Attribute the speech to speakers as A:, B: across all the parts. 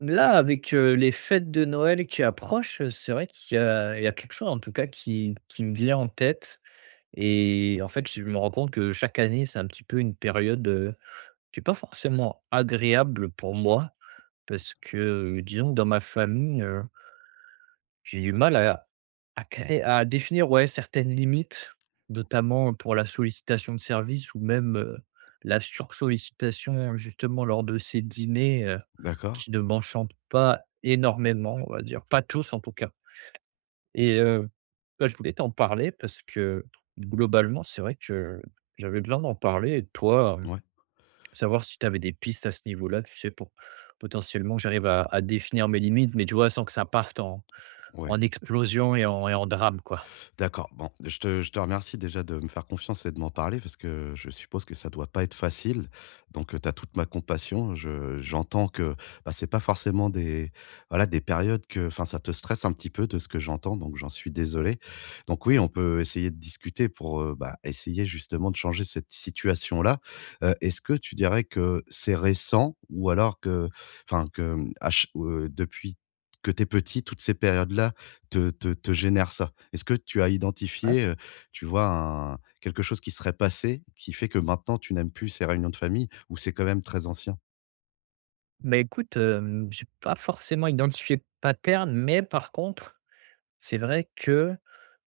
A: Là, avec, les fêtes de Noël qui approchent, c'est vrai qu'il y a quelque chose en tout cas qui me vient en tête et en fait, je me rends compte que chaque année, c'est un petit peu une période, qui est pas forcément agréable pour moi parce que, disons que dans ma famille, j'ai du mal à créer à définir, ouais, certaines limites, notamment pour la sollicitation de service ou même, la sursollicitation justement lors de ces dîners,
B: D'accord.
A: qui ne m'enchantent pas énormément, on va dire, pas tous en tout cas et bah, je voulais t'en parler parce que globalement, c'est vrai que j'avais besoin d'en parler et de toi,
B: Ouais,
A: savoir si tu avais des pistes à ce niveau-là, tu sais, pour potentiellement que j'arrive à définir mes limites, mais tu vois, sans que ça parte en
B: ouais.
A: en explosion et en drame, quoi.
B: D'accord. Bon, je te remercie déjà de me faire confiance et de m'en parler parce que je suppose que ça doit pas être facile. Donc, tu as toute ma compassion. Je j'entends que, bah, c'est pas forcément des voilà, des périodes que enfin, ça te stresse un petit peu de ce que j'entends, donc j'en suis désolé. Donc oui, on peut essayer de discuter pour, bah, essayer justement de changer cette situation-là. Est-ce que tu dirais que c'est récent ou alors que enfin que, mmh, à ch depuis que t'es petit, toutes ces périodes-là, te génère ça? Est-ce que tu as
A: Ouais.
B: identifié, tu vois, un quelque chose qui serait passé, qui fait que maintenant tu n'aimes plus ces réunions de famille ou c'est quand même très ancien?
A: Mais écoute, j'ai pas forcément identifié de pattern, mais par contre, c'est vrai que,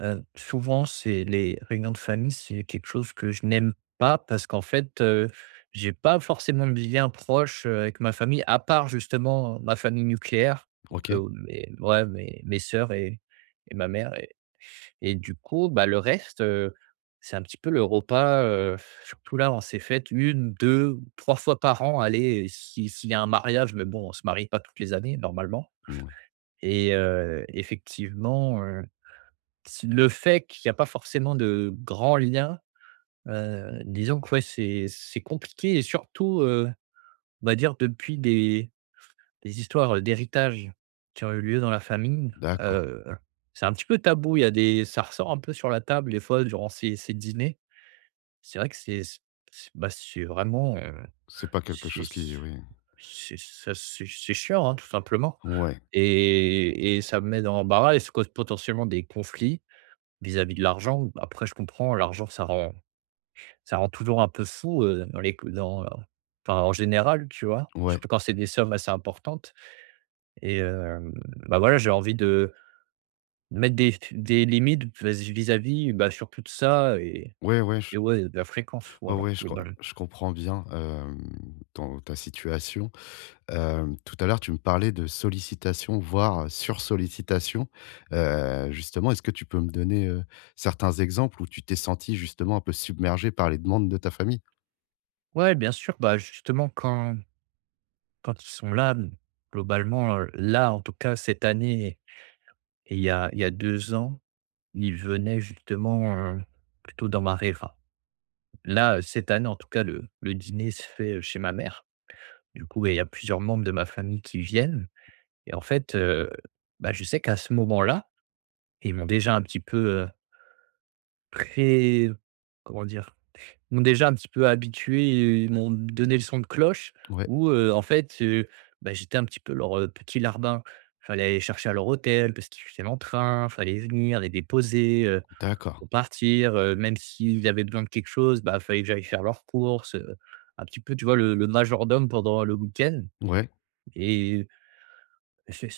A: souvent, c'est les réunions de famille, c'est quelque chose que je n'aime pas parce qu'en fait, j'ai pas forcément de lien proche, avec ma famille, à part justement ma famille nucléaire, donc,
B: OK.
A: mes ouais, mes sœurs et ma mère. Et du coup, bah, le reste, c'est un petit peu le repas, surtout là, on s'est fait une deux trois fois par an. Allez, si s'il y a un mariage, mais bon, on se marie pas toutes les années normalement
B: Mouais,
A: et effectivement, si le fait qu'il y a pas forcément de grands liens, disons que ouais, c'est compliqué et surtout, on va dire depuis des les histoires d'héritage qui ont eu lieu dans la famille,
B: d'accord.
A: heu, c'est un petit peu tabou. Il y a des ça ressort un peu sur la table des fois durant ces dîners. C'est vrai que c'est bah, c'est vraiment,
B: C'est pas quelque
A: c'est
B: chose qui
A: c
B: oui.
A: c'est ça, c'est chiant, hein, tout simplement
B: Ouais,
A: et ça me met dans l'embarras et ça cause potentiellement des conflits vis-à-vis de l'argent. Après je comprends, l'argent ça rend toujours un peu fou, dans les co dans enfin, en général, tu vois?
B: ouais.
A: Surtout quand c'est des sommes assez importantes. Et bah, voilà, j'ai envie de mettre des limites vis-à-vis, bah, sur tout ça et
B: Ouais, ouais, je
A: et ouais, de la fréquence, voilà, global.
B: comprends bien, ton ta situation. Tout à l'heure, tu me parlais de sollicitation, voire sursollicitation. Justement, est-ce que tu peux me donner, certains exemples où tu t'es senti justement un peu submergé par les demandes de ta famille?
A: Ouais, bien sûr, bah, justement quand ils sont là, globalement, là, en tout cas cette année et il y a 2 ans, ils venaient justement, plutôt dans ma ré enfin, là, cette année, en tout cas, le dîner se fait, chez ma mère. Du coup, et il y a plusieurs membres de ma famille qui viennent et en fait, bah, je sais qu'à ce moment-là, ils m'ont déjà un petit peu, heu, pré comment dire? Ils m'ont déjà un petit peu habitué et ils m'ont donné le son de cloche
B: Ouais,
A: où, en fait, bah, j'étais un petit peu leur, petit larbin. Fallait aller chercher à leur hôtel parce qu'ils filaient en train, fallait venir les déposer,
B: d'accord.
A: pour partir, même s'ils avaient besoin de quelque chose, bah, fallait que j'aille faire leurs courses, un petit peu, tu vois, le majordome pendant le week-end
B: Ouais.
A: et c'est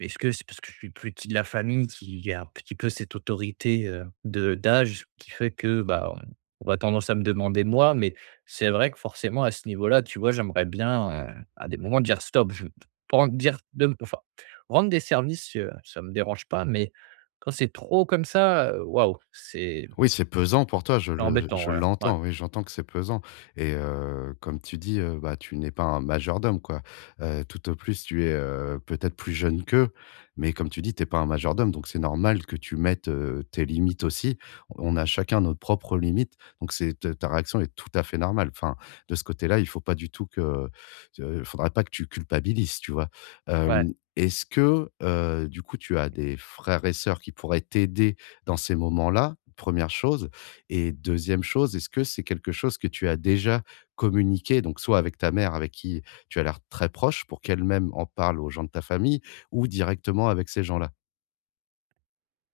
A: est-ce que c'est parce que je suis le plus petit de la famille qu'il y a un petit peu cette autorité, de d'âge qui fait que, bah, on va tendance à me demander moi, mais c'est vrai que forcément à ce niveau-là, tu vois, j'aimerais bien, à des moments dire: «Stop», je pas dire de enfin, rendre des services, ça me dérange pas, mais quand c'est trop comme ça, waouh, c'est
B: Oui, c'est pesant pour toi, je le
A: embêtant,
B: je
A: voilà. Ouais,
B: l'entends, oui, j'entends que c'est pesant et comme tu dis, bah, tu n'es pas un majordome, quoi. Tout au plus, tu es, peut-être plus jeune qu'eux, mais comme tu dis, tu es pas un majordome, donc c'est normal que tu mettes, tes limites aussi. On a chacun nos propres limites, donc c'est t ta réaction est tout à fait normale. Enfin, de ce côté-là, il faut pas du tout que faudrait pas que tu culpabilises, tu vois?
A: ouais.
B: Est-ce que, du coup, tu as des frères et sœurs qui pourraient t'aider dans ces moments-là? Première chose et deuxième chose, est-ce que c'est quelque chose que tu as déjà communiqué, donc soit avec ta mère avec qui tu as l'air très proche pour qu'elle-même en parle aux gens de ta famille ou directement avec ces gens-là?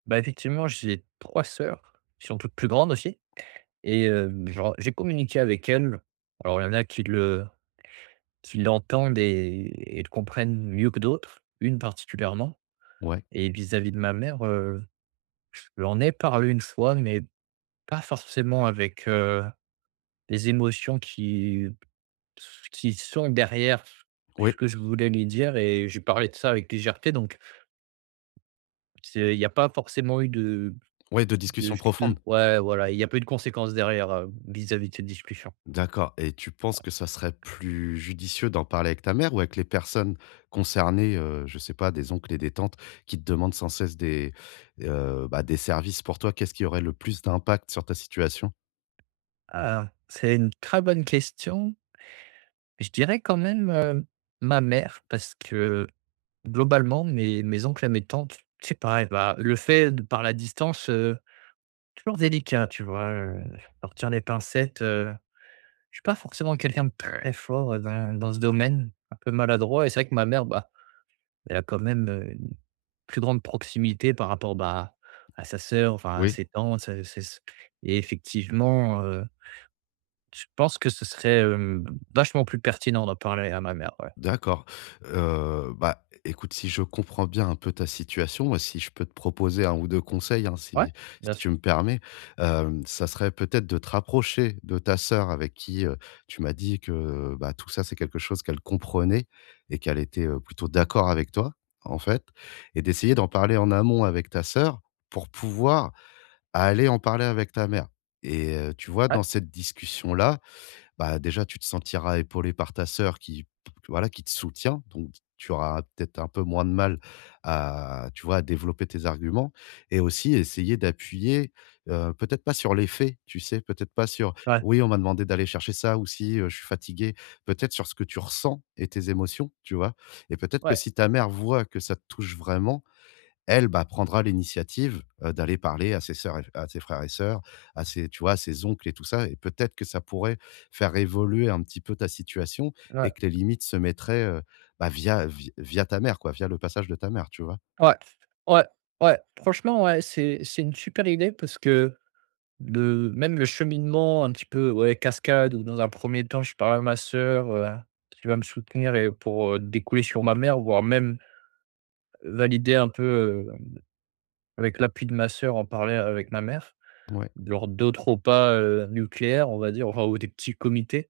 A: Bah, effectivement, j'ai 3 sœurs qui sont toutes plus grandes aussi et genre, j'ai communiqué avec elles. Alors, il y en a qui l'entendent et le comprennent mieux que d'autres, une particulièrement
B: Ouais.
A: et vis-à-vis de ma mère, je lui en ai parlé une fois, mais pas forcément avec, les émotions qui sont derrière ce
B: Oui,
A: que je voulais lui dire et j'ai parlé de ça avec légèreté donc c'est il n'y a pas forcément eu
B: oui, de
A: De
B: discussions
A: de
B: profondes.
A: ouais, voilà, il y a pas eu de conséquences derrière, vis-à-vis de cette discussion.
B: D'accord, et tu penses
A: Ouais.
B: que ça serait plus judicieux d'en parler avec ta mère ou avec les personnes concernées, je sais pas, des oncles et des tantes qui te demandent sans cesse des, bah, des services pour toi? Qu'est-ce qui aurait le plus d'impact sur ta situation?
A: Ah, c'est une très bonne question. Je dirais quand même, ma mère parce que globalement mes oncles et mes tantes, je sais eh bah, le fait de par la distance, toujours délicat, tu vois? Sortir les pincettes, je suis pas forcément quelqu'un de très fort, dans ce domaine, un peu maladroit et c'est vrai que ma mère, bah, elle a quand même, une plus grande proximité par rapport, bah, à sa sœur, enfin à
B: Oui.
A: ses tantes, ses ses et effectivement, je pense que ce serait, vachement plus pertinent d'en parler à ma mère, ouais.
B: D'accord. Bah, écoute, si je comprends bien un peu ta situation, moi, si je peux te proposer un ou 2 conseils, hein,
A: Ouais,
B: si
A: bien
B: tu
A: sûr.
B: me permets, ça serait peut-être de te rapprocher de ta sœur avec qui, tu m'as dit que, bah, tout ça, c'est quelque chose qu'elle comprenait et qu'elle était, plutôt d'accord avec toi, en fait, et d'essayer d'en parler en amont avec ta sœur pour pouvoir aller en parler avec ta mère et tu vois,
A: Ouais,
B: dans cette discussion-là, bah, déjà, tu te sentiras épaulé par ta sœur qui, voilà, qui te soutient. Donc, tu auras peut-être un peu moins de mal à, tu vois, à développer tes arguments et aussi essayer d'appuyer, peut-être pas sur les faits, tu sais, peut-être pas sur,
A: ouais,
B: oui, on m'a demandé d'aller chercher ça ou si je suis fatigué, peut-être sur ce que tu ressens et tes émotions, tu vois. Et peut-être que
A: ouais,
B: si ta mère voit que ça te touche vraiment, elle, bah, prendra l'initiative, d'aller parler à ses sœurs et à ses frères et sœurs, à ses tu vois, à ses oncles et tout ça et peut-être que ça pourrait faire évoluer un petit peu ta situation
A: ouais,
B: et que les limites se mettraient, bah, via ta mère, quoi, via le passage de ta mère, tu vois?
A: ouais, ouais, ouais, franchement, ouais, c'est une super idée parce que le cheminement un petit peu, ouais, cascade où dans un premier temps, je parle à ma sœur, qui va me soutenir et pour, découler sur ma mère, voire même valider un peu, avec l'appui de ma sœur, en parler avec ma mère.
B: Ouais,
A: Lors d'autres repas, nucléaires, on va dire, enfin, ou des petits comités.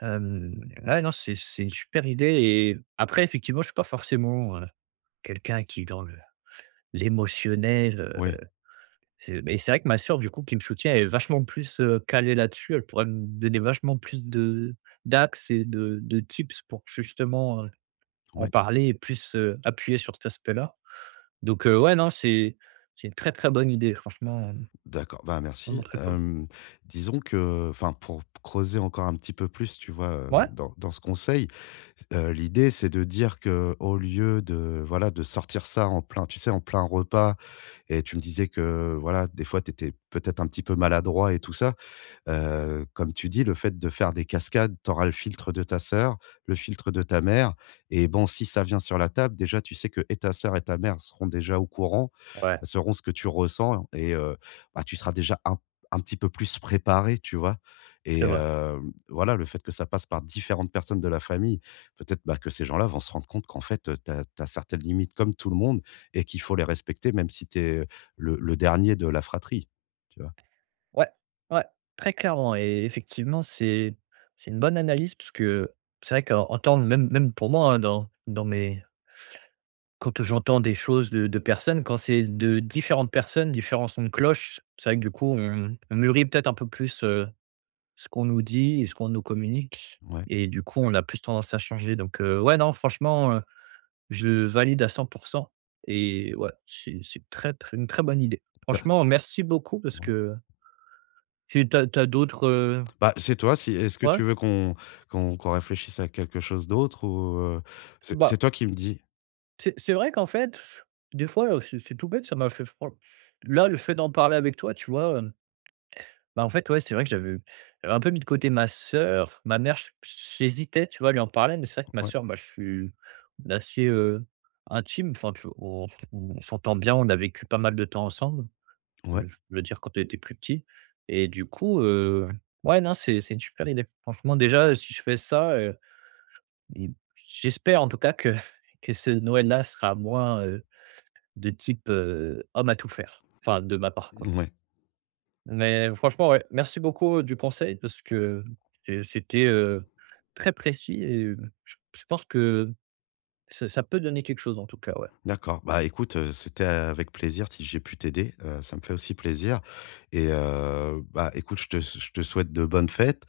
A: Hem, ouais, non, c'est une super idée et après effectivement, je suis pas forcément, quelqu'un qui est dans le l'émotionnel,
B: oui,
A: euh, C'est mais c'est vrai que ma sœur, du coup, qui me soutient, elle est vachement plus, calée là-dessus. Elle pourrait me donner vachement plus de d'axes et de tips pour justement, en
B: oui,
A: parler et plus, appuyer sur cet aspect-là. Donc, ouais, non, c'est une très, très bonne idée, franchement,
B: d'accord, bah,
A: vraiment
B: merci,
A: très cool.
B: disons que enfin, pour creuser encore un petit peu plus, tu vois,
A: Ouais?
B: dans ce conseil, l'idée, c'est de dire que au lieu de, voilà, de sortir ça en plein tu sais, en plein repas et tu me disais que voilà, des fois, tu étais peut-être un petit peu maladroit et tout ça. Comme tu dis, le fait de faire des cascades, tu auras le filtre de ta sœur, le filtre de ta mère et bon, si ça vient sur la table, déjà, tu sais que et ta sœur et ta mère seront déjà au courant,
A: Ouais,
B: seront ce que tu ressens et bah, tu seras déjà un petit peu plus préparé, tu vois? Et
A: c'est vrai.
B: voilà, le fait que ça passe par différentes personnes de la famille, peut-être, bah, que ces gens-là vont se rendre compte qu'en fait, tu as certaines limites comme tout le monde et qu'il faut les respecter même si tu es, le dernier de la fratrie, tu vois?
A: Ouais, ouais, très clairement et effectivement, c'est une bonne analyse puisque c'est vrai qu'en tant même même pour moi, hein. dans dans mes Quand j'entends des choses de personnes, quand c'est de différentes personnes, différents sons de cloche, c'est vrai que du coup, on mûrit peut-être un peu plus, ce qu'on nous dit et ce qu'on nous communique
B: Ouais.
A: et du coup, on a plus tendance à changer donc ouais, non, franchement, je valide à 100%, et ouais, c'est très très une très bonne idée.
B: Tu
A: Franchement, merci beaucoup parce
B: ouais.
A: que tu as d'autres,
B: Bah, c'est toi, si est-ce que
A: ouais,
B: tu veux qu'on réfléchisse à quelque chose d'autre ou, c'est
A: bah,
B: toi qui me dis?
A: c'est vrai qu'en fait, des fois, c'est tout bête, ça m'a fait fran là, le fait d'en parler avec toi, tu vois. Bah, en fait, ouais, c'est vrai que j'avais un peu mis de côté ma sœur. Ma mère, j'hésitais, tu vois, à lui en parler, mais c'est vrai que ma
B: Ouais,
A: sœur, bah, je suis on est assez, intime. Enfin, tu on s'entend bien, on a vécu pas mal de temps ensemble,
B: ouais,
A: je veux dire quand on était plus petit et du coup, ouais, non, c'est une super idée. Franchement, déjà, si je fais ça, mmh, j'espère en tout cas que que ce Noël-là sera moins, de type, homme à tout faire. Enfin, de ma part, quoi.
B: ouais.
A: Mais franchement, ouais, merci beaucoup, du conseil parce que et c'était, très précis et je pense que ça peut donner quelque chose en tout cas, ouais.
B: D'accord. Bah, écoute, c'était avec plaisir si j'ai pu t'aider, ça me fait aussi plaisir et bah, écoute, je te souhaite de bonnes fêtes.